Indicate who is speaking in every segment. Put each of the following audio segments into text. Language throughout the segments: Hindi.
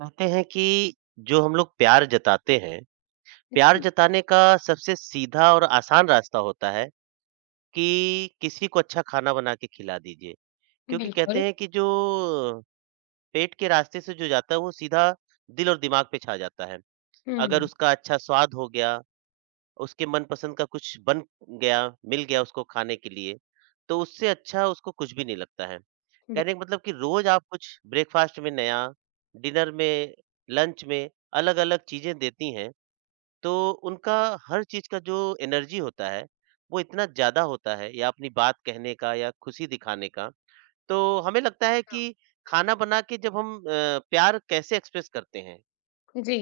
Speaker 1: कहते हैं कि जो हम लोग प्यार जताते हैं, प्यार
Speaker 2: जी,
Speaker 1: जताने का सबसे सीधा और आसान रास्ता होता है कि किसी को अच्छा खाना बना के खिला दीजिए। क्योंकि कहते
Speaker 2: बिल्कुल।
Speaker 1: हैं कि जो पेट के रास्ते से जो जाता है, वो सीधा दिल और दिमाग पे छा जाता है। अगर
Speaker 2: हुँ,
Speaker 1: उसका अच्छा स्वाद हो गया उसके मनपसंद का कुछ बन गया, मिल गया उसको खाने के लिए, तो उससे अच्छा उसको कुछ भी नहीं लगता है। कहने
Speaker 2: बिल्कुल।
Speaker 1: का मतलब कि रोज़ आप कुछ ब्रेकफ़ास्ट में नया, डिनर में, लंच में अलग-अलग चीज़ें देती हैं, तो उनका हर चीज़ का जो एनर्जी होता है, वो इतना ज़्यादा होता है या अपनी बात कहने का या खुशी दिखाने का, तो हमें लगता है कि खाना बना के जब हम प्यार कैसे एक्सप्रेस करते हैं?
Speaker 2: जी।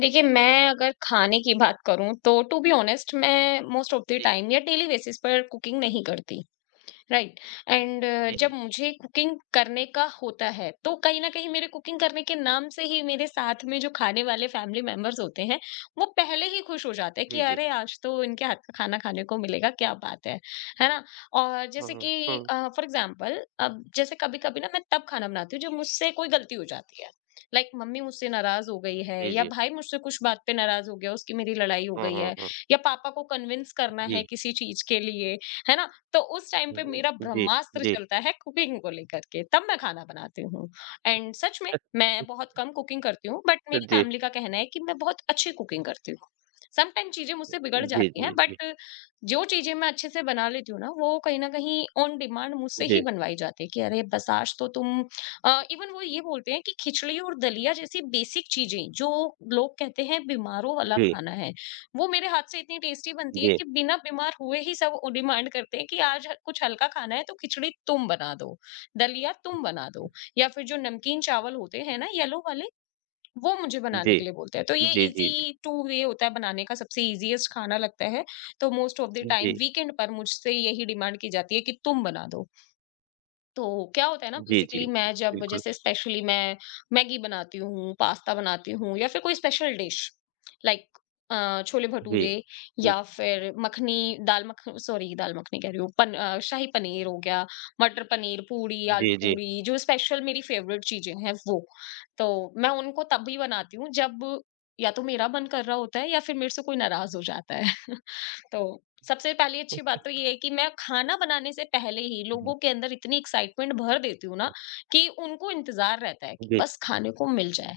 Speaker 2: देखिए, मैं अगर खाने की बात करूँ, तो टू बी ऑनेस्ट मैं मोस्ट ऑफ द
Speaker 1: जी,
Speaker 2: टाइम या डेली बेसिस पर कुकिंग नहीं करती। राइट। एंड।
Speaker 1: जी,
Speaker 2: जब
Speaker 1: जी।
Speaker 2: मुझे कुकिंग करने का होता है तो कहीं ना कहीं मेरे कुकिंग करने के नाम से ही मेरे साथ में जो खाने वाले फैमिली मेंबर्स होते हैं, वो पहले ही खुश हो जाते हैं कि
Speaker 1: जी, जी।
Speaker 2: अरे आज तो इनके हाथ का खाना खाने को मिलेगा, क्या बात है ना। और
Speaker 1: हुँ,
Speaker 2: जैसे
Speaker 1: हुँ,
Speaker 2: कि
Speaker 1: हुँ।
Speaker 2: फॉर एग्जाम्पल, अब जैसे कभी कभी ना मैं तब खाना बनाती हूँ जब मुझसे कोई गलती हो जाती है। लाइक, मम्मी मुझसे नाराज हो गई है
Speaker 1: जी,
Speaker 2: या
Speaker 1: जी।
Speaker 2: भाई मुझसे कुछ बात पे नाराज हो गया, उसकी मेरी लड़ाई हो
Speaker 1: हुँ,
Speaker 2: गई
Speaker 1: हुँ,
Speaker 2: है,
Speaker 1: हुँ।
Speaker 2: या पापा को कन्विंस करना है
Speaker 1: जी।
Speaker 2: किसी चीज के लिए, है ना। तो उस टाइम पे मेरा
Speaker 1: जी,
Speaker 2: ब्रह्मास्त्र
Speaker 1: जी।
Speaker 2: चलता है कुकिंग को लेकर के, तब मैं खाना बनाती हूँ। एंड सच में मैं बहुत कम कुकिंग करती हूँ, बट
Speaker 1: जी,
Speaker 2: मेरी
Speaker 1: जी,
Speaker 2: फैमिली का कहना है कि मैं बहुत अच्छी कुकिंग करती हूँ। समटाइम चीजें मुझसे बिगड़
Speaker 1: जी,
Speaker 2: जाती हैं,
Speaker 1: जी, जी,
Speaker 2: बट जो चीजें मैं अच्छे से बना लेती हूँ ना, वो कहीं ना कहीं ऑन डिमांड मुझसे
Speaker 1: जी,
Speaker 2: ही
Speaker 1: जी,
Speaker 2: बनवाई जाती है कि अरे बस आज तो तुम। इवन वो ये बोलते हैं कि खिचड़ी और दलिया जैसी बेसिक चीजें जो लोग कहते हैं बीमारों वाला
Speaker 1: जी,
Speaker 2: खाना है, वो मेरे हाथ से इतनी टेस्टी
Speaker 1: जी,
Speaker 2: बनती है
Speaker 1: जी,
Speaker 2: कि बिना बीमार हुए ही सब वो डिमांड करते हैं कि आज कुछ हल्का खाना है तो खिचड़ी तुम बना दो, दलिया तुम बना दो, या फिर जो नमकीन चावल होते हैं ना येलो वाले, वो मुझे बनाने के लिए बोलते हैं। तो ये
Speaker 1: जी,
Speaker 2: इजी टू वे होता है बनाने का, सबसे इजीएस्ट खाना लगता है। तो most of the time weekend पर मुझसे यही डिमांड की जाती है कि तुम बना दो। तो क्या होता है ना,
Speaker 1: जी, जी,
Speaker 2: बेसिकली
Speaker 1: जी,
Speaker 2: मैं जब
Speaker 1: बिल्कुल,
Speaker 2: जैसे स्पेशली मैं मैगी बनाती हूँ, पास्ता बनाती हूँ या फिर कोई स्पेशल डिश लाइक छोले
Speaker 1: जी,
Speaker 2: भटूरे,
Speaker 1: हुँ,
Speaker 2: या फिर मखनी दाल मख सॉरी दाल मखनी कह रही हूँ, शाही पनीर हो गया, मटर पनीर, पूड़ी, आलू
Speaker 1: जी, जी,
Speaker 2: पूड़ी, जो स्पेशल मेरी फेवरेट चीजें हैं वो। तो मैं उनको तब भी बनाती हूँ जब या तो मेरा मन कर रहा होता है या फिर मेरे से कोई नाराज़ हो जाता है। तो सबसे पहली अच्छी बात
Speaker 1: जी,
Speaker 2: तो ये है कि मैं खाना बनाने से पहले ही लोगों के अंदर इतनी एक्साइटमेंट भर देती हूँ ना कि उनको इंतजार रहता है कि बस खाने को मिल जाए।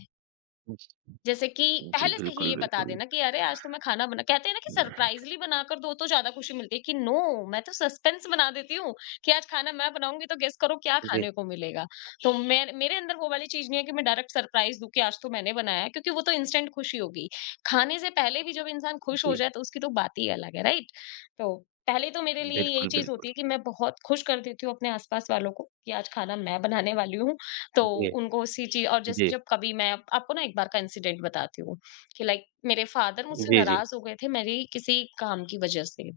Speaker 2: जैसे कि
Speaker 1: जी, जी,
Speaker 2: पहले से ही
Speaker 1: बिल्कुल,
Speaker 2: ये बता
Speaker 1: बिल्कुल।
Speaker 2: देना कि अरे आज तो मैं खाना बना, कहते हैं ना कि सरप्राइजली बनाकर दो तो ज्यादा खुशी मिलती है कि नो, मैं तो सस्पेंस बना देती हूँ कि आज खाना मैं बनाऊंगी, तो गेस करो क्या
Speaker 1: जी,
Speaker 2: खाने को मिलेगा। तो मैं, मेरे अंदर वो वाली चीज नहीं है कि मैं डायरेक्ट सरप्राइज दूं कि आज तो मैंने बनाया है, क्योंकि वो तो इंस्टेंट खुशी होगी। खाने से पहले भी जब इंसान खुश हो
Speaker 1: जी,
Speaker 2: जाए तो उसकी तो बात ही अलग है, राइट। तो पहले तो मेरे लिए यही
Speaker 1: बिल्कुल,
Speaker 2: चीज
Speaker 1: बिल्कुल,
Speaker 2: होती है कि मैं बहुत खुश कर देती हूँ अपने आसपास वालों को कि आज खाना मैं बनाने वाली हूँ। तो
Speaker 1: जी,
Speaker 2: उनको उसी चीज़। और जैसे
Speaker 1: जी,
Speaker 2: जब कभी, मैं आपको ना एक बार का इंसिडेंट बताती हूँ कि लाइक मेरे फादर
Speaker 1: जी,
Speaker 2: मुझसे
Speaker 1: जी, जी,
Speaker 2: नाराज़ हो गए थे मेरी किसी काम की वज़ह से।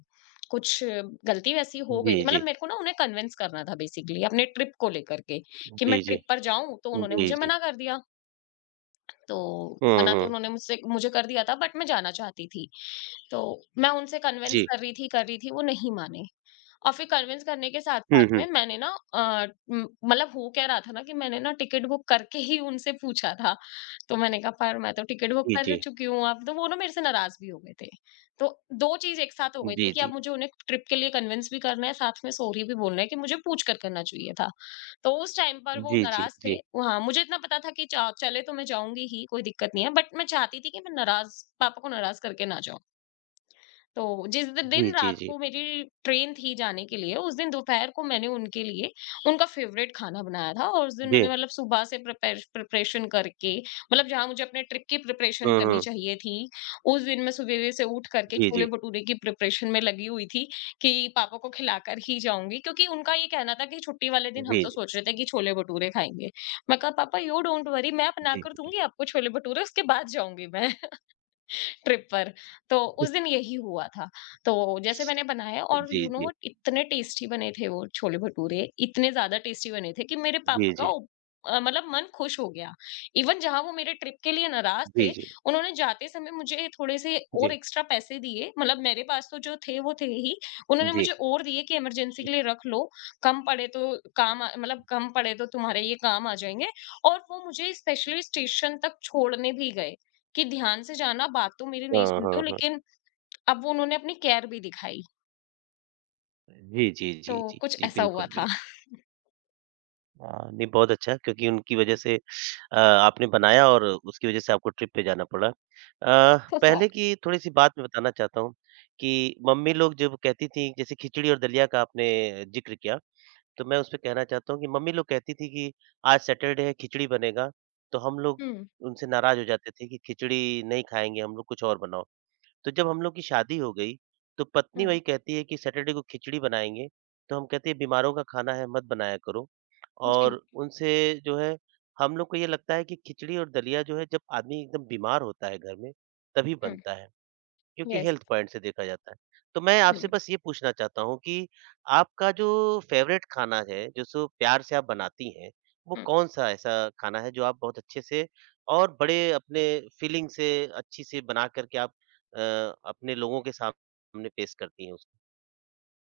Speaker 2: कुछ गलती वैसी हो गई
Speaker 1: जी,
Speaker 2: थी, मतलब
Speaker 1: जी,
Speaker 2: मेरे को ना उन्हें कन्विंस करना था बेसिकली अपने ट्रिप को लेकर के कि मैं
Speaker 1: जी, जी,
Speaker 2: ट्रिप पर जाऊँ, तो उन्होंने मुझे
Speaker 1: जी,
Speaker 2: मना कर दिया। तो
Speaker 1: हुँ,
Speaker 2: मना तो
Speaker 1: हुँ,
Speaker 2: उन्होंने मुझसे मुझे कर दिया था, बट मैं जाना चाहती थी। तो मैं उनसे कन्विंस
Speaker 1: जी,
Speaker 2: कर रही थी, वो नहीं माने। और फिर कन्विंस करने के
Speaker 1: हुँ,
Speaker 2: साथ-साथ
Speaker 1: हुँ,
Speaker 2: में मैंने ना अ, म मतलब हो क्या रहा था ना कि मैंने ना टिकट बुक करके ही उनसे पूछा था। तो मैंने कहा पर मैं तो टिकट बुक
Speaker 1: जी,
Speaker 2: कर
Speaker 1: जी,
Speaker 2: चुकी हूँ, अब तो वो ना मेरे से नाराज़ भी हो गए थे। तो 2 चीज़ एक साथ हो गई थी
Speaker 1: जी,
Speaker 2: कि अब
Speaker 1: जी,
Speaker 2: मुझे उन्हें ट्रिप के लिए कन्विंस भी करना है, साथ में सॉरी भी बोलना है कि मुझे पूछ कर करना चाहिए था। तो उस टाइम पर वो
Speaker 1: जी, जी,
Speaker 2: नाराज़ थे।
Speaker 1: जी,
Speaker 2: हाँ, मुझे इतना पता था कि च चले तो मैं जाऊँगी ही, कोई दिक्कत नहीं है, बट मैं चाहती थी कि मैं नाराज़ पापा को नाराज़ करके ना जाऊँ। तो जिस द
Speaker 1: जी,
Speaker 2: दिन
Speaker 1: जी,
Speaker 2: रात
Speaker 1: जी,
Speaker 2: को मेरी ट्रेन थी जाने के लिए, उस दिन दोपहर को मैंने उनके लिए उनका फ़ेवरेट खाना बनाया था। और उस दिन मैंने
Speaker 1: जी,
Speaker 2: मतलब सुबह से प्रिपेर प्रिपरेशन करके, मतलब जहाँ मुझे अपने ट्रिप की प्रिपरेशन
Speaker 1: हुँ,
Speaker 2: करनी
Speaker 1: हुँ।
Speaker 2: चाहिए थी, उस दिन मैं सवेरे से उठ करके
Speaker 1: जी, जी।
Speaker 2: छोले-भटूरे की प्रिपरेशन में लगी हुई थी कि पापा को खिलाकर ही जाऊँगी, क्योंकि उनका ये कहना था कि छुट्टी वाले दिन हम
Speaker 1: जी,
Speaker 2: तो
Speaker 1: जी।
Speaker 2: सोच रहे थे कि छोले-भटूरे खाएँगे। मैं कहा, "पापा, यू डोंट वरी, मैं
Speaker 1: जी,
Speaker 2: बनाकर
Speaker 1: जी।
Speaker 2: दूँगी आपको छोले-भटूरे, उसके बाद जाऊँगी मैं।" ट्रिप पर। तो उस दिन यही हुआ था। तो जैसे मैंने बनाया, और
Speaker 1: जी,
Speaker 2: यू नो
Speaker 1: जी।
Speaker 2: व्हाट, इतने टेस्टी बने थे वो छोले भटूरे, इतने ज़्यादा टेस्टी बने थे कि मेरे पापा
Speaker 1: जी,
Speaker 2: का
Speaker 1: जी।
Speaker 2: मतलब मन खुश हो गया। इवन जहाँ वो मेरे ट्रिप के लिए नाराज़ थे, उन्होंने जाते समय मुझे थोड़े से और
Speaker 1: जी,
Speaker 2: एक्स्ट्रा पैसे दिए। मतलब मेरे पास तो जो थे वो थे ही, उन्होंने
Speaker 1: जी।
Speaker 2: मुझे और दिए कि इमरजेंसी के लिए रख लो, कम पड़े तो काम आ मतलब कम पड़े तो तुम्हारे ये काम आ जाएँगे। और वो मुझे स्पेशली स्टेशन तक छोड़ने भी गए। कि ध्यान से जाना, बात तो मेरी नहीं
Speaker 1: हाँ,
Speaker 2: सुनते हो
Speaker 1: हाँ, हाँ।
Speaker 2: लेकिन अब वो, उन्होंने अपनी केयर भी दिखाई।
Speaker 1: जी, जी, जी,
Speaker 2: तो
Speaker 1: जी।
Speaker 2: कुछ
Speaker 1: जी,
Speaker 2: ऐसा हुआ
Speaker 1: बिल्कुल,
Speaker 2: था।
Speaker 1: बिल्कुल। नहीं बहुत अच्छा क्योंकि उनकी वज़ह से आपने बनाया और उसकी वज़ह से आपको ट्रिप पे जाना पड़ा। अ, पहले की थोड़ी-सी बात मैं बताना चाहता हूँ कि मम्मी लोग जब कहती थीं जैसे खिचड़ी और दलिया का आपने ज़िक्र किया। तो मैं उसपे कहना चाहता हूँ कि मम्मी लोग कहती थी कि आज सैटरडे है खिचड़ी बनेगा, तो हम लोग
Speaker 2: हुँ,
Speaker 1: उनसे नाराज़ हो जाते थे कि खिचड़ी नहीं खाएँगे हम लोग कुछ और बनाओ। तो जब हम लोग की शादी हो गई, तो पत्नी
Speaker 2: हुँ।
Speaker 1: वही कहती है कि सैटरडे को खिचड़ी बनाएँगे, तो हम कहते हैं बीमारों का खाना है मत बनाया करो। और
Speaker 2: जी,
Speaker 1: उनसे जो है हम लोग को ये लगता है कि खिचड़ी और दलिया जो है जब आदमी एकदम बीमार होता है घर में, तभी
Speaker 2: हुँ।
Speaker 1: बनता है। क्योंकि
Speaker 2: यस।
Speaker 1: हेल्थ पॉइंट से देखा जाता है। तो मैं
Speaker 2: हुँ,
Speaker 1: आपसे
Speaker 2: हुँ।
Speaker 1: बस ये पूछना चाहता हूँ कि आपका जो फ़ेवरेट खाना है, जो सो प्यार से आप बनाती हैं, वो कौन-सा ऐसा खाना है जो आप बहुत अच्छे से और बड़े अपने फीलिंग से अच्छी से बना कर के आप अपने लोगों के सामने पेश करती हैं उसको?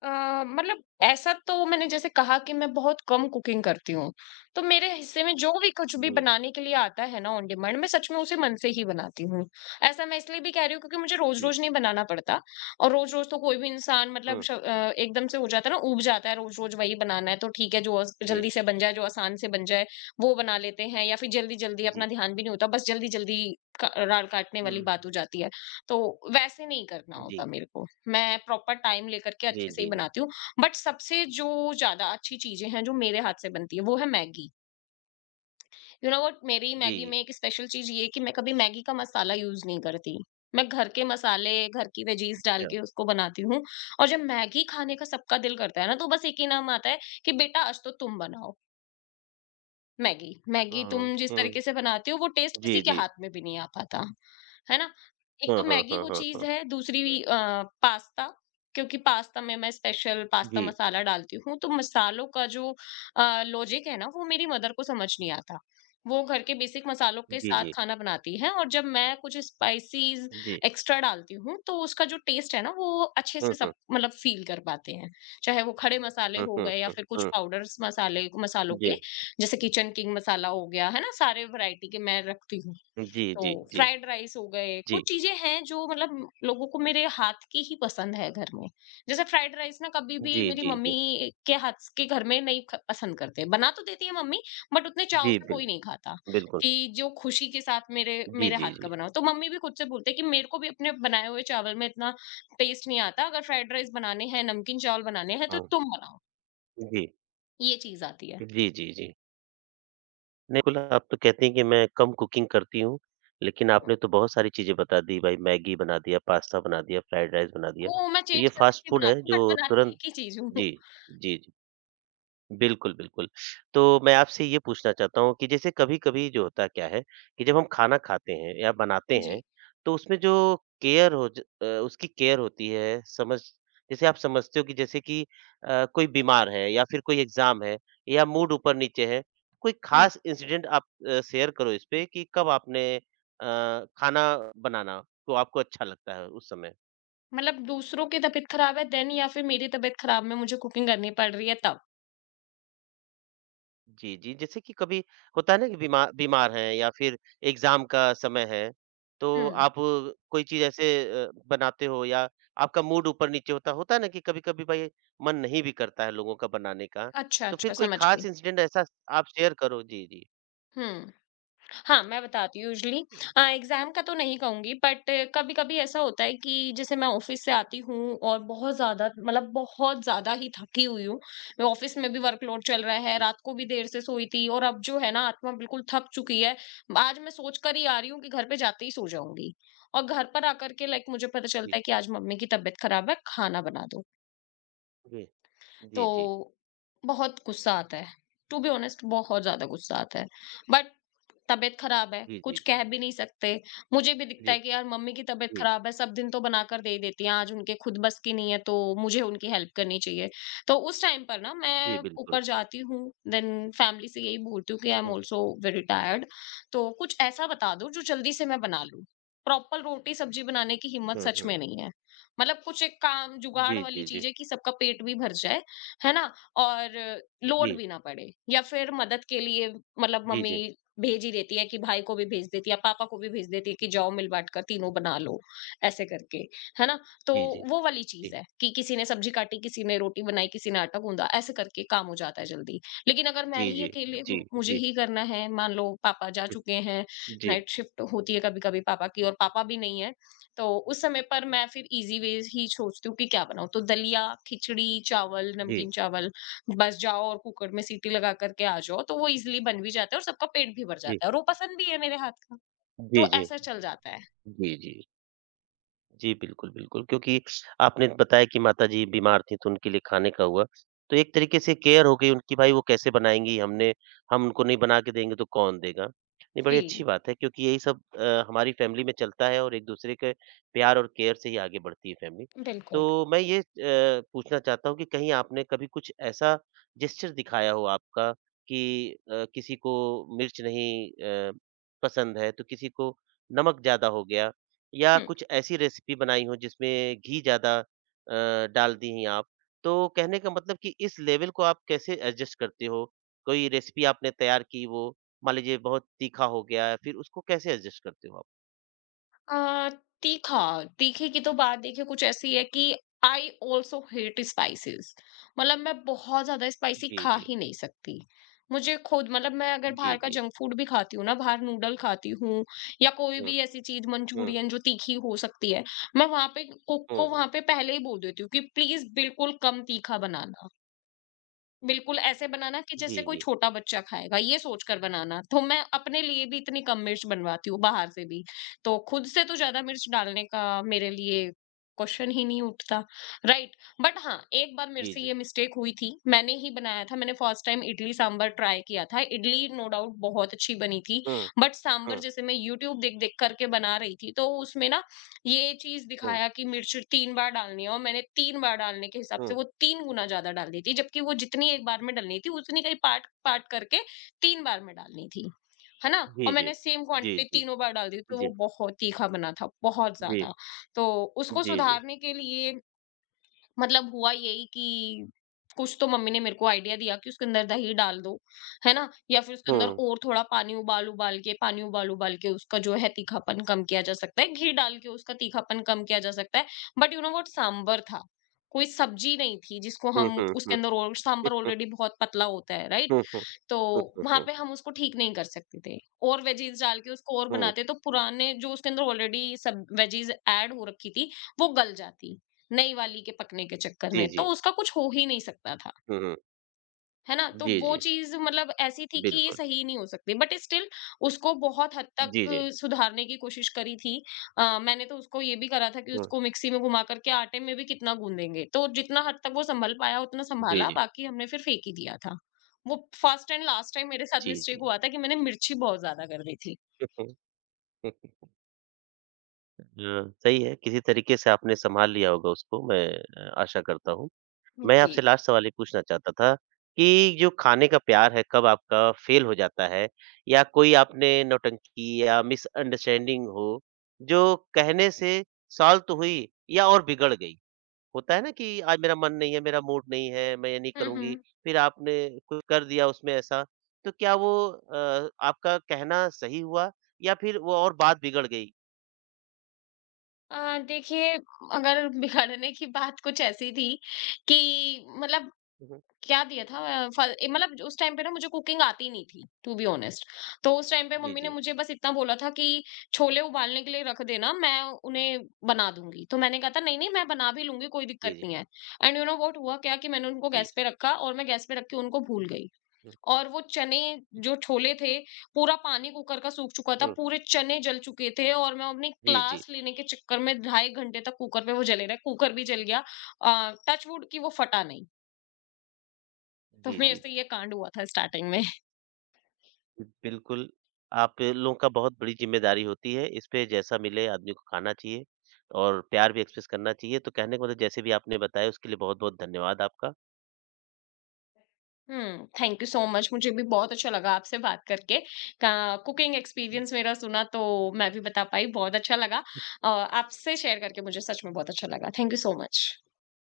Speaker 2: मतलब ऐसा तो, मैंने जैसे कहा कि मैं बहुत कम कुकिंग करती हूँ। तो मेरे हिस्से में जो भी कुछ
Speaker 1: जी,
Speaker 2: भी
Speaker 1: जी,
Speaker 2: बनाने के लिए आता है ना ऑन डिमांड, मैं सच में उसे मन से ही बनाती हूँ। ऐसा मैं इसलिए भी कह रही हूँ क्योंकि मुझे
Speaker 1: जी।
Speaker 2: रोज़-रोज़ नहीं बनाना पड़ता, और रोज़-रोज़ तो कोई भी इंसान मतलब
Speaker 1: हुँ,
Speaker 2: एकदम से हो जाता है ना, ऊब जाता है रोज़-रोज़ वही बनाना है तो ठीक है जो अस
Speaker 1: जी,
Speaker 2: जल्दी से बन जाए, जो आसान से बन जाए, वो बना लेते हैं या फिर जल्दी-जल्दी, अपना
Speaker 1: जी।
Speaker 2: ध्यान भी नहीं होता, बस जल्दी-जल्दी क राल काटने
Speaker 1: हुँ,
Speaker 2: वाली बात हो जाती है। तो वैसे नहीं करना होता
Speaker 1: जी,
Speaker 2: मेरे को। मैं प्रॉपर टाइम लेकर के
Speaker 1: जी,
Speaker 2: अच्छे से ही
Speaker 1: जी, जी।
Speaker 2: बनाती हूँ। बट सबसे जो ज़्यादा अच्छी चीज़ें हैं जो मेरे हाथ से बनती है वो है मैगी। यू नो व्हाट, मेरी
Speaker 1: जी,
Speaker 2: मैगी में एक स्पेशल चीज़ ये है कि मैं कभी मैगी का मसाला यूज़ नहीं करती। मैं घर के मसाले, घर की वेजीज़ डाल
Speaker 1: अच्छा।
Speaker 2: के उसको बनाती हूँ। और जब मैगी खाने का सबका दिल करता है ना तो बस एक ही नाम आता है कि बेटा आज तो तुम बनाओ। मैगी मैगी तुम
Speaker 1: हुँ,
Speaker 2: जिस तरीके
Speaker 1: हुँ।
Speaker 2: से बनाते हो वो टेस्ट किसी
Speaker 1: जी,
Speaker 2: के
Speaker 1: जी।
Speaker 2: हाथ में भी नहीं आ पाता, है ना। एक तो
Speaker 1: हाँ, हाँ,
Speaker 2: मैगी
Speaker 1: हाँ,
Speaker 2: वो
Speaker 1: हाँ,
Speaker 2: चीज
Speaker 1: हाँ।
Speaker 2: है, दूसरी पास्ता। क्योंकि पास्ता में मैं स्पेशल पास्ता
Speaker 1: जी,
Speaker 2: मसाला डालती हूँ, तो मसालों का जो लॉजिक है ना, वो मेरी मदर को समझ नहीं आता। वो घर के बेसिक मसालों के
Speaker 1: जी,
Speaker 2: साथ
Speaker 1: जी,
Speaker 2: खाना बनाती है, और जब मैं कुछ स्पाइसीज
Speaker 1: जी।
Speaker 2: एक्स्ट्रा डालती हूँ तो उसका जो टेस्ट है ना वो अच्छे
Speaker 1: हुँ,
Speaker 2: से सब
Speaker 1: हुँ।
Speaker 2: मतलब फील कर पाते हैं। चाहे वो खड़े मसाले
Speaker 1: हुँ,
Speaker 2: हो
Speaker 1: हुँ,
Speaker 2: गए या
Speaker 1: हुँ,
Speaker 2: फिर कुछ
Speaker 1: हुँ।
Speaker 2: पाउडर्स मसाले मसालों के,
Speaker 1: जी।
Speaker 2: जैसे किचन किंग मसाला हो गया, है ना? सारे वैरायटी के मैं रखती हूँ।
Speaker 1: जी,
Speaker 2: तो
Speaker 1: जी, जी।
Speaker 2: फ्राइड राइस हो गए,
Speaker 1: जी।
Speaker 2: कुछ चीज़ें हैं जो मतलब लोगों को मेरे हाथ की ही पसंद है घर में। जैसे फ्राइड राइस ना कभी भी
Speaker 1: जी,
Speaker 2: मेरी
Speaker 1: जी, जी।
Speaker 2: मम्मी के हाथ के घर में नहीं ख पसंद करते। बना तो देती है मम्मी, बट उतने चाव
Speaker 1: जी,
Speaker 2: से कोई नहीं खाता
Speaker 1: बिल्कुल।
Speaker 2: कि जो खुशी के साथ मेरे
Speaker 1: जी,
Speaker 2: मेरे
Speaker 1: जी,
Speaker 2: हाथ का
Speaker 1: जी।
Speaker 2: बना हो। तो मम्मी भी खुद से बोलते हैं कि मेरे को भी अपने बनाए हुए चावल में इतना टेस्ट नहीं आता। अगर फ्राइड राइस बनाने हैं, नमकीन चावल बनाने हैं, तो
Speaker 1: हाँ।
Speaker 2: तुम बनाओ।
Speaker 1: जी।
Speaker 2: ये चीज़ आती है।
Speaker 1: जी, जी, जी। नहीं कुल आप तो कहती हैं कि मैं कम कुकिंग करती हूँ, लेकिन आपने तो बहुत सारी चीज़ें बता दी भाई मैगी बना दिया, पास्ता बना दिया, फ्राइड राइस बना दिया।
Speaker 2: वो मैं
Speaker 1: तो ये
Speaker 2: चेंज कर-कर
Speaker 1: फ़ास्ट
Speaker 2: के
Speaker 1: फूड
Speaker 2: बनाती
Speaker 1: है
Speaker 2: हूँ,
Speaker 1: जो
Speaker 2: बट बनाती
Speaker 1: तुरंत
Speaker 2: एक ही चीज़ हूँ।
Speaker 1: जी। जी, जी। बिल्कुल, बिल्कुल। तो मैं आपसे ये पूछना चाहता हूँ कि जैसे कभी-कभी जो होता क्या है कि जब हम खाना खाते हैं या बनाते हैं,
Speaker 2: जी।
Speaker 1: तो उसमें जो केयर हो उसकी केयर होती है, समझ जैसे आप समझते हो कि जैसे कि कोई बीमार है या फिर कोई एग्ज़ाम है या मूड ऊपर-नीचे है, कोई
Speaker 2: हुँ,
Speaker 1: ख़ास इंसिडेंट आप शेयर करो इस पे कि कब आपने खाना बनाना तो आपको अच्छा लगता है उस समय?
Speaker 2: मतलब दूसरों की तबीयत खराब है, देन या फिर मेरी तबीयत खराब में मुझे कुकिंग करनी पड़ रही है तब।
Speaker 1: जी, जी। जैसे कि कभी होता है ना कि बीमार हैं या फिर एग्ज़ाम का समय है, तो
Speaker 2: हुँ।
Speaker 1: आप कोई चीज़ ऐसे बनाते हो या आपका मूड ऊपर-नीचे होता है ना कि कभी-कभी भाई मन नहीं भी करता है लोगों का बनाने का,
Speaker 2: अच्छा,
Speaker 1: तो फिर
Speaker 2: अच्छा
Speaker 1: कोई
Speaker 2: समझ गई।
Speaker 1: ख़ास इंसिडेंट ऐसा आप शेयर करो? जी, जी।
Speaker 2: हुँ। हाँ, मैं बताती हूँ यूजुअली।
Speaker 1: हुँ,
Speaker 2: एग्ज़ाम का तो नहीं कहूँगी, बट कभी-कभी ऐसा होता है कि जैसे मैं ऑफ़िस से आती हूँ और बहुत ज़्यादा, मतलब बहुत ज़्यादा ही थकी हुई हूँ। मैं ऑफ़िस में भी वर्कलोड चल रहा है,
Speaker 1: जी,
Speaker 2: रात को भी देर से सोई थी, और अब जो है ना आत्मा बिल्कुल थक चुकी है। आज मैं सोच कर ही आ रही हूँ कि घर पे जाते ही सो जाऊँगी, और घर पर आकर के लाइक मुझे पता
Speaker 1: जी,
Speaker 2: चलता
Speaker 1: जी।
Speaker 2: है कि आज मम्मी की तबीयत ख़राब है, खाना बना दो।
Speaker 1: जी, जी।
Speaker 2: तो बहुत गुस्सा आता है। टू बी ऑनेस्ट बहुत ज़्यादा गुस्सा आता है। बट तबीयत खराब है,
Speaker 1: जी, जी,
Speaker 2: कुछ कह
Speaker 1: जी।
Speaker 2: भी नहीं सकते। मुझे भी दिखता
Speaker 1: जी,
Speaker 2: है कि यार मम्मी की तबीयत
Speaker 1: जी,
Speaker 2: खराब है, सब दिन तो बनाकर दे ही देती हैं, आज उनके खुद बस की नहीं है, तो मुझे उनकी हेल्प करनी चाहिए। तो उस टाइम पर ना
Speaker 1: जी,
Speaker 2: मैं
Speaker 1: बिल्कुल।
Speaker 2: ऊपर जाती हूँ, देन फैमिली से यही बोलती हूँ कि I am
Speaker 1: hmm,
Speaker 2: also very tired, तो कुछ ऐसा बता दो जो जल्दी से मैं बना लूँ। प्रॉपर रोटी सब्जी बनाने की हिम्मत
Speaker 1: हुँ,
Speaker 2: सच
Speaker 1: हुँ।
Speaker 2: में नहीं है। मतलब कुछ एक काम जुगाड़
Speaker 1: जी,
Speaker 2: वाली
Speaker 1: जी,
Speaker 2: चीज़
Speaker 1: जी।
Speaker 2: है कि सबका पेट भी भर जाए। है ना? और
Speaker 1: जी,
Speaker 2: लोड भी ना पड़े, या फिर मदद के लिए मतलब
Speaker 1: जी,
Speaker 2: मम्मी
Speaker 1: जी।
Speaker 2: भेज ही देती है कि भाई को भी भेज देती है, पापा को भी भेज देती है कि जाओ मिल-बाँट कर तीनों बना लो, ऐसे करके, है ना? तो
Speaker 1: जी, जी,
Speaker 2: वो वाली चीज़
Speaker 1: जी,
Speaker 2: है कि किसी ने सब्जी काटी, किसी ने रोटी बनाई, किसी ने आटा गूँधा, ऐसे करके काम हो जाता है जल्दी। लेकिन अगर मैं
Speaker 1: जी,
Speaker 2: ही
Speaker 1: जी, जी,
Speaker 2: अकेले हूँ,
Speaker 1: जी,
Speaker 2: मुझे
Speaker 1: जी।
Speaker 2: ही करना है, मान लो पापा जा
Speaker 1: हुँ,
Speaker 2: चुके हैं,
Speaker 1: जी।
Speaker 2: नाइट शिफ्ट होती है कभी-कभी पापा की और पापा भी नहीं है। तो उस समय पर मैं फिर इजी वेज ही सोचती हूँ कि क्या बनाऊँ, तो दलिया, खिचड़ी, चावल,
Speaker 1: जी,
Speaker 2: नमकीन चावल, बस जाओ और कुकर में सीटी लगा करके आ जाओ, तो वो इजीली बन भी जाता है और सबका पेट भी भर
Speaker 1: जी।
Speaker 2: जाता है और वो पसंद भी है मेरे हाथ का। तो
Speaker 1: जी, जी।
Speaker 2: ऐसा चल जाता है।
Speaker 1: जी, जी। जी, बिल्कुल, बिल्कुल, क्योंकि आपने बताया कि माताजी बीमार थीं तो उनके लिए खाने का हुआ। तो एक तरीके से केयर हो गई उनकी भाई वो कैसे बनाएँगी हमने हम उनको नहीं बना के देंगे तो कौन देगा? नहीं
Speaker 2: जी।
Speaker 1: बड़ी अच्छी बात है क्योंकि यही सब हमारी फैमिली में चलता है और एक-दूसरे के प्यार और केयर से ही आगे बढ़ती है फैमिली।
Speaker 2: बिल्कुल।
Speaker 1: तो मैं ये पूछना चाहता हूँ कि कहीं आपने कभी कुछ ऐसा जेस्चर दिखाया हो आपका कि किसी को मिर्च नहीं पसंद है तो किसी को नमक ज़्यादा हो गया या कुछ ऐसी रेसिपी बनाई हो जिसमें घी ज़्यादा डाल दी हैं आप, तो कहने का मतलब कि इस लेवल को आप कैसे एडजस्ट करते हो? कोई रेसिपी आपने तैयार की वो, मान लीजिए बहुत तीखा हो गया, है, फिर उसको कैसे एडजस्ट करते हो आप?
Speaker 2: अ, तीखा तीखे की तो बात देखिए कुछ ऐसी है कि आई ऑल्सो हेट स्पाइसेस। मतलब मैं बहुत ज्यादा स्पाइसी
Speaker 1: जी,
Speaker 2: खा
Speaker 1: जी।
Speaker 2: ही नहीं सकती। मुझे खुद, मतलब मैं अगर बाहर
Speaker 1: जी,
Speaker 2: का
Speaker 1: जी।
Speaker 2: जंक फूड भी खाती हूँ ना, बाहर नूडल खाती हूँ या कोई
Speaker 1: हुँ,
Speaker 2: भी ऐसी चीज
Speaker 1: हुँ,
Speaker 2: मंचूरियन जो तीखी हो सकती है, मैं वहां पे कुक को
Speaker 1: हुँ।
Speaker 2: वहां पे पहले ही बोल देती हूँ कि प्लीज बिल्कुल कम तीखा बनाना। बिल्कुल, ऐसे बनाना कि जैसे
Speaker 1: जी,
Speaker 2: कोई
Speaker 1: जी।
Speaker 2: छोटा बच्चा खाएगा, ये सोचकर बनाना। तो मैं अपने लिए भी इतनी कम मिर्च बनवाती हूँ, बाहर से भी। तो खुद से तो ज़्यादा मिर्च डालने का मेरे लिए क्वेश्चन ही नहीं उठता, राइट? बट हाँ, एक बार मेरे
Speaker 1: जी,
Speaker 2: से
Speaker 1: जी।
Speaker 2: ये मिस्टेक हुई थी, मैंने ही बनाया था, मैंने first time idli sambar try किया था। इडली नो डाउट बहुत अच्छी बनी थी,
Speaker 1: हुँ,
Speaker 2: बट सांभर
Speaker 1: हुँ,
Speaker 2: जैसे मैं यूट्यूब देख-देख करके बना रही थी, तो उसमें ना ये चीज
Speaker 1: हुँ,
Speaker 2: दिखाया कि मिर्च 3 बार डालनी है, और मैंने 3 बार डालने के हिसाब से
Speaker 1: हुँ।
Speaker 2: वो 3 गुना ज्यादा डाल दी थी, जबकि वो जितनी एक बार में डलनी थी उतनी कहीं पार्ट पार्ट करके 3 बार में डालनी थी, है ना? और
Speaker 1: जी, जी।
Speaker 2: मैंने सेम
Speaker 1: जी,
Speaker 2: क्वांटिटी
Speaker 1: जी।
Speaker 2: तीनों बार डाल दी, तो वो
Speaker 1: जी,
Speaker 2: बहुत तीखा बना था, बहुत
Speaker 1: जी।
Speaker 2: ज्यादा। तो उसको
Speaker 1: जी, जी।
Speaker 2: सुधारने के लिए मतलब हुआ यही कि कुछ तो मम्मी ने मेरे को आइडिया दिया कि उसके अंदर दही डाल दो, है ना? या फिर उसके अंदर
Speaker 1: हुँ।
Speaker 2: और थोड़ा पानी उबाल उबाल के उसका जो है तीखापन कम किया जा सकता है, घी डाल के उसका तीखापन कम किया जा सकता है। But you know what, sambar था, कोई सब्जी नहीं थी जिसको
Speaker 1: हुँ,
Speaker 2: हम
Speaker 1: हुँ,
Speaker 2: उसके अंदर, और
Speaker 1: हुँ।
Speaker 2: सांभर ऑलरेडी बहुत पतला होता है, राइट?
Speaker 1: हुँ, हुँ।
Speaker 2: तो
Speaker 1: हुँ, हुँ। हुँ,
Speaker 2: वहाँ
Speaker 1: हुँ,
Speaker 2: पे
Speaker 1: हुँ।
Speaker 2: हम उसको ठीक नहीं कर सकते थे। और वेजीज़ डाल के उसको और
Speaker 1: हुँ,
Speaker 2: बनाते, तो पुराने जो उसके अंदर ऑलरेडी सब वेजीज़ ऐड हो रखी थी, वो गल जाती, नई वाली के पकने के चक्कर
Speaker 1: जी,
Speaker 2: में। तो
Speaker 1: जी।
Speaker 2: उसका कुछ हो ही नहीं सकता था।
Speaker 1: हुँ, हुँ।
Speaker 2: है ना? तो
Speaker 1: जी,
Speaker 2: वो
Speaker 1: जी।
Speaker 2: चीज़ मतलब ऐसी थी कि ये
Speaker 1: बिल्कुल।
Speaker 2: सही नहीं हो सकती, बट स्टिल उसको बहुत हद तक
Speaker 1: जी, जी।
Speaker 2: सुधारने की कोशिश करी थी। मैंने तो उसको ये भी करा था कि
Speaker 1: हुँ,
Speaker 2: उसको मिक्सी में घुमा कर के आटे में भी कितना गूँधेंगे। तो जितना हद तक वो सँभल पाया उतना
Speaker 1: जी,
Speaker 2: सँभाला,
Speaker 1: जी।
Speaker 2: बाकी हमने फिर फेंक ही दिया था। वो फर्स्ट एंड लास्ट टाइम मेरे साथ
Speaker 1: जी,
Speaker 2: मिस्टेक
Speaker 1: जी।
Speaker 2: हुआ था कि मैंने मिर्ची बहुत ज़्यादा कर दी थी।
Speaker 1: हाँ, सही है, किसी तरीके से आपने सँभाल लिया होगा उसको, मैं आशा करता हूँ। मैं
Speaker 2: जी।
Speaker 1: आपसे लास्ट सवाल ये पूछना चाहता था कि जो खाने का प्यार है, कब आपका फ़ेल हो जाता है? या कोई आपने नौटंकी या मिसअंडरस्टैंडिंग हो, जो कहने से सॉल्व तो हुई या और बिगड़ गई? होता है ना कि आज मेरा मन नहीं है, मेरा मूड नहीं है, मैं ये नहीं
Speaker 2: हुँ,
Speaker 1: करूँगी,
Speaker 2: हुँ।
Speaker 1: फिर आपने कुछ कर दिया उसमें ऐसा, तो क्या वो आपका कहना सही हुआ या फिर वो और बात बिगड़ गई?
Speaker 2: देखिए, अगर बिगड़ने की बात कुछ ऐसी थी कि मतलब
Speaker 1: हुँ, हुँ।
Speaker 2: क्या दिया था, मतलब उस टाइम पे ना मुझे कुकिंग आती नहीं थी टू बी ऑनेस्ट। तो उस टाइम पे
Speaker 1: जी,
Speaker 2: मम्मी ने
Speaker 1: जी।
Speaker 2: मुझे बस इतना बोला था कि छोले उबालने के लिए रख देना, मैं उन्हें बना दूंगी। तो मैंने कहा था नहीं नहीं, मैं बना भी लूंगी, कोई
Speaker 1: जी,
Speaker 2: दिक्कत
Speaker 1: जी।
Speaker 2: नहीं है। एंड यू नो व्हाट हुआ क्या कि मैंने उनको
Speaker 1: जी।
Speaker 2: गैस पे रखा और मैं गैस पे रख के उनको भूल गई।
Speaker 1: हुँ,
Speaker 2: और वो चने, जो छोले थे, पूरा पानी कुकर का सूख चुका था,
Speaker 1: हुँ।
Speaker 2: पूरे चने जल चुके थे, और मैं अपनी
Speaker 1: जी, जी।
Speaker 2: क्लास लेने के चक्कर में 2.5 घंटे तक कुकर पे वो जले रहे, कुकर भी जल गया। टच वुड की वो फटा नहीं। तो
Speaker 1: जी,
Speaker 2: मेरे
Speaker 1: जी।
Speaker 2: से ये कांड हुआ था स्टार्टिंग में।
Speaker 1: बिल्कुल, आप लोगों का बहुत बड़ी ज़िम्मेदारी होती है, इस पे जैसा मिले आदमी को खाना चाहिए और प्यार भी एक्सप्रेस करना चाहिए, तो कहने का मतलब जैसे भी आपने बताया उसके लिए बहुत-बहुत धन्यवाद आपका।
Speaker 2: थैंक यू सो मच, मुझे भी बहुत अच्छा लगा आपसे बात करके। का कुकिंग
Speaker 1: जी।
Speaker 2: एक्सपीरियंस मेरा सुना, तो मैं भी बता पाई, बहुत अच्छा लगा। आपसे शेयर करके मुझे सच में बहुत अच्छा लगा। Thank you so much.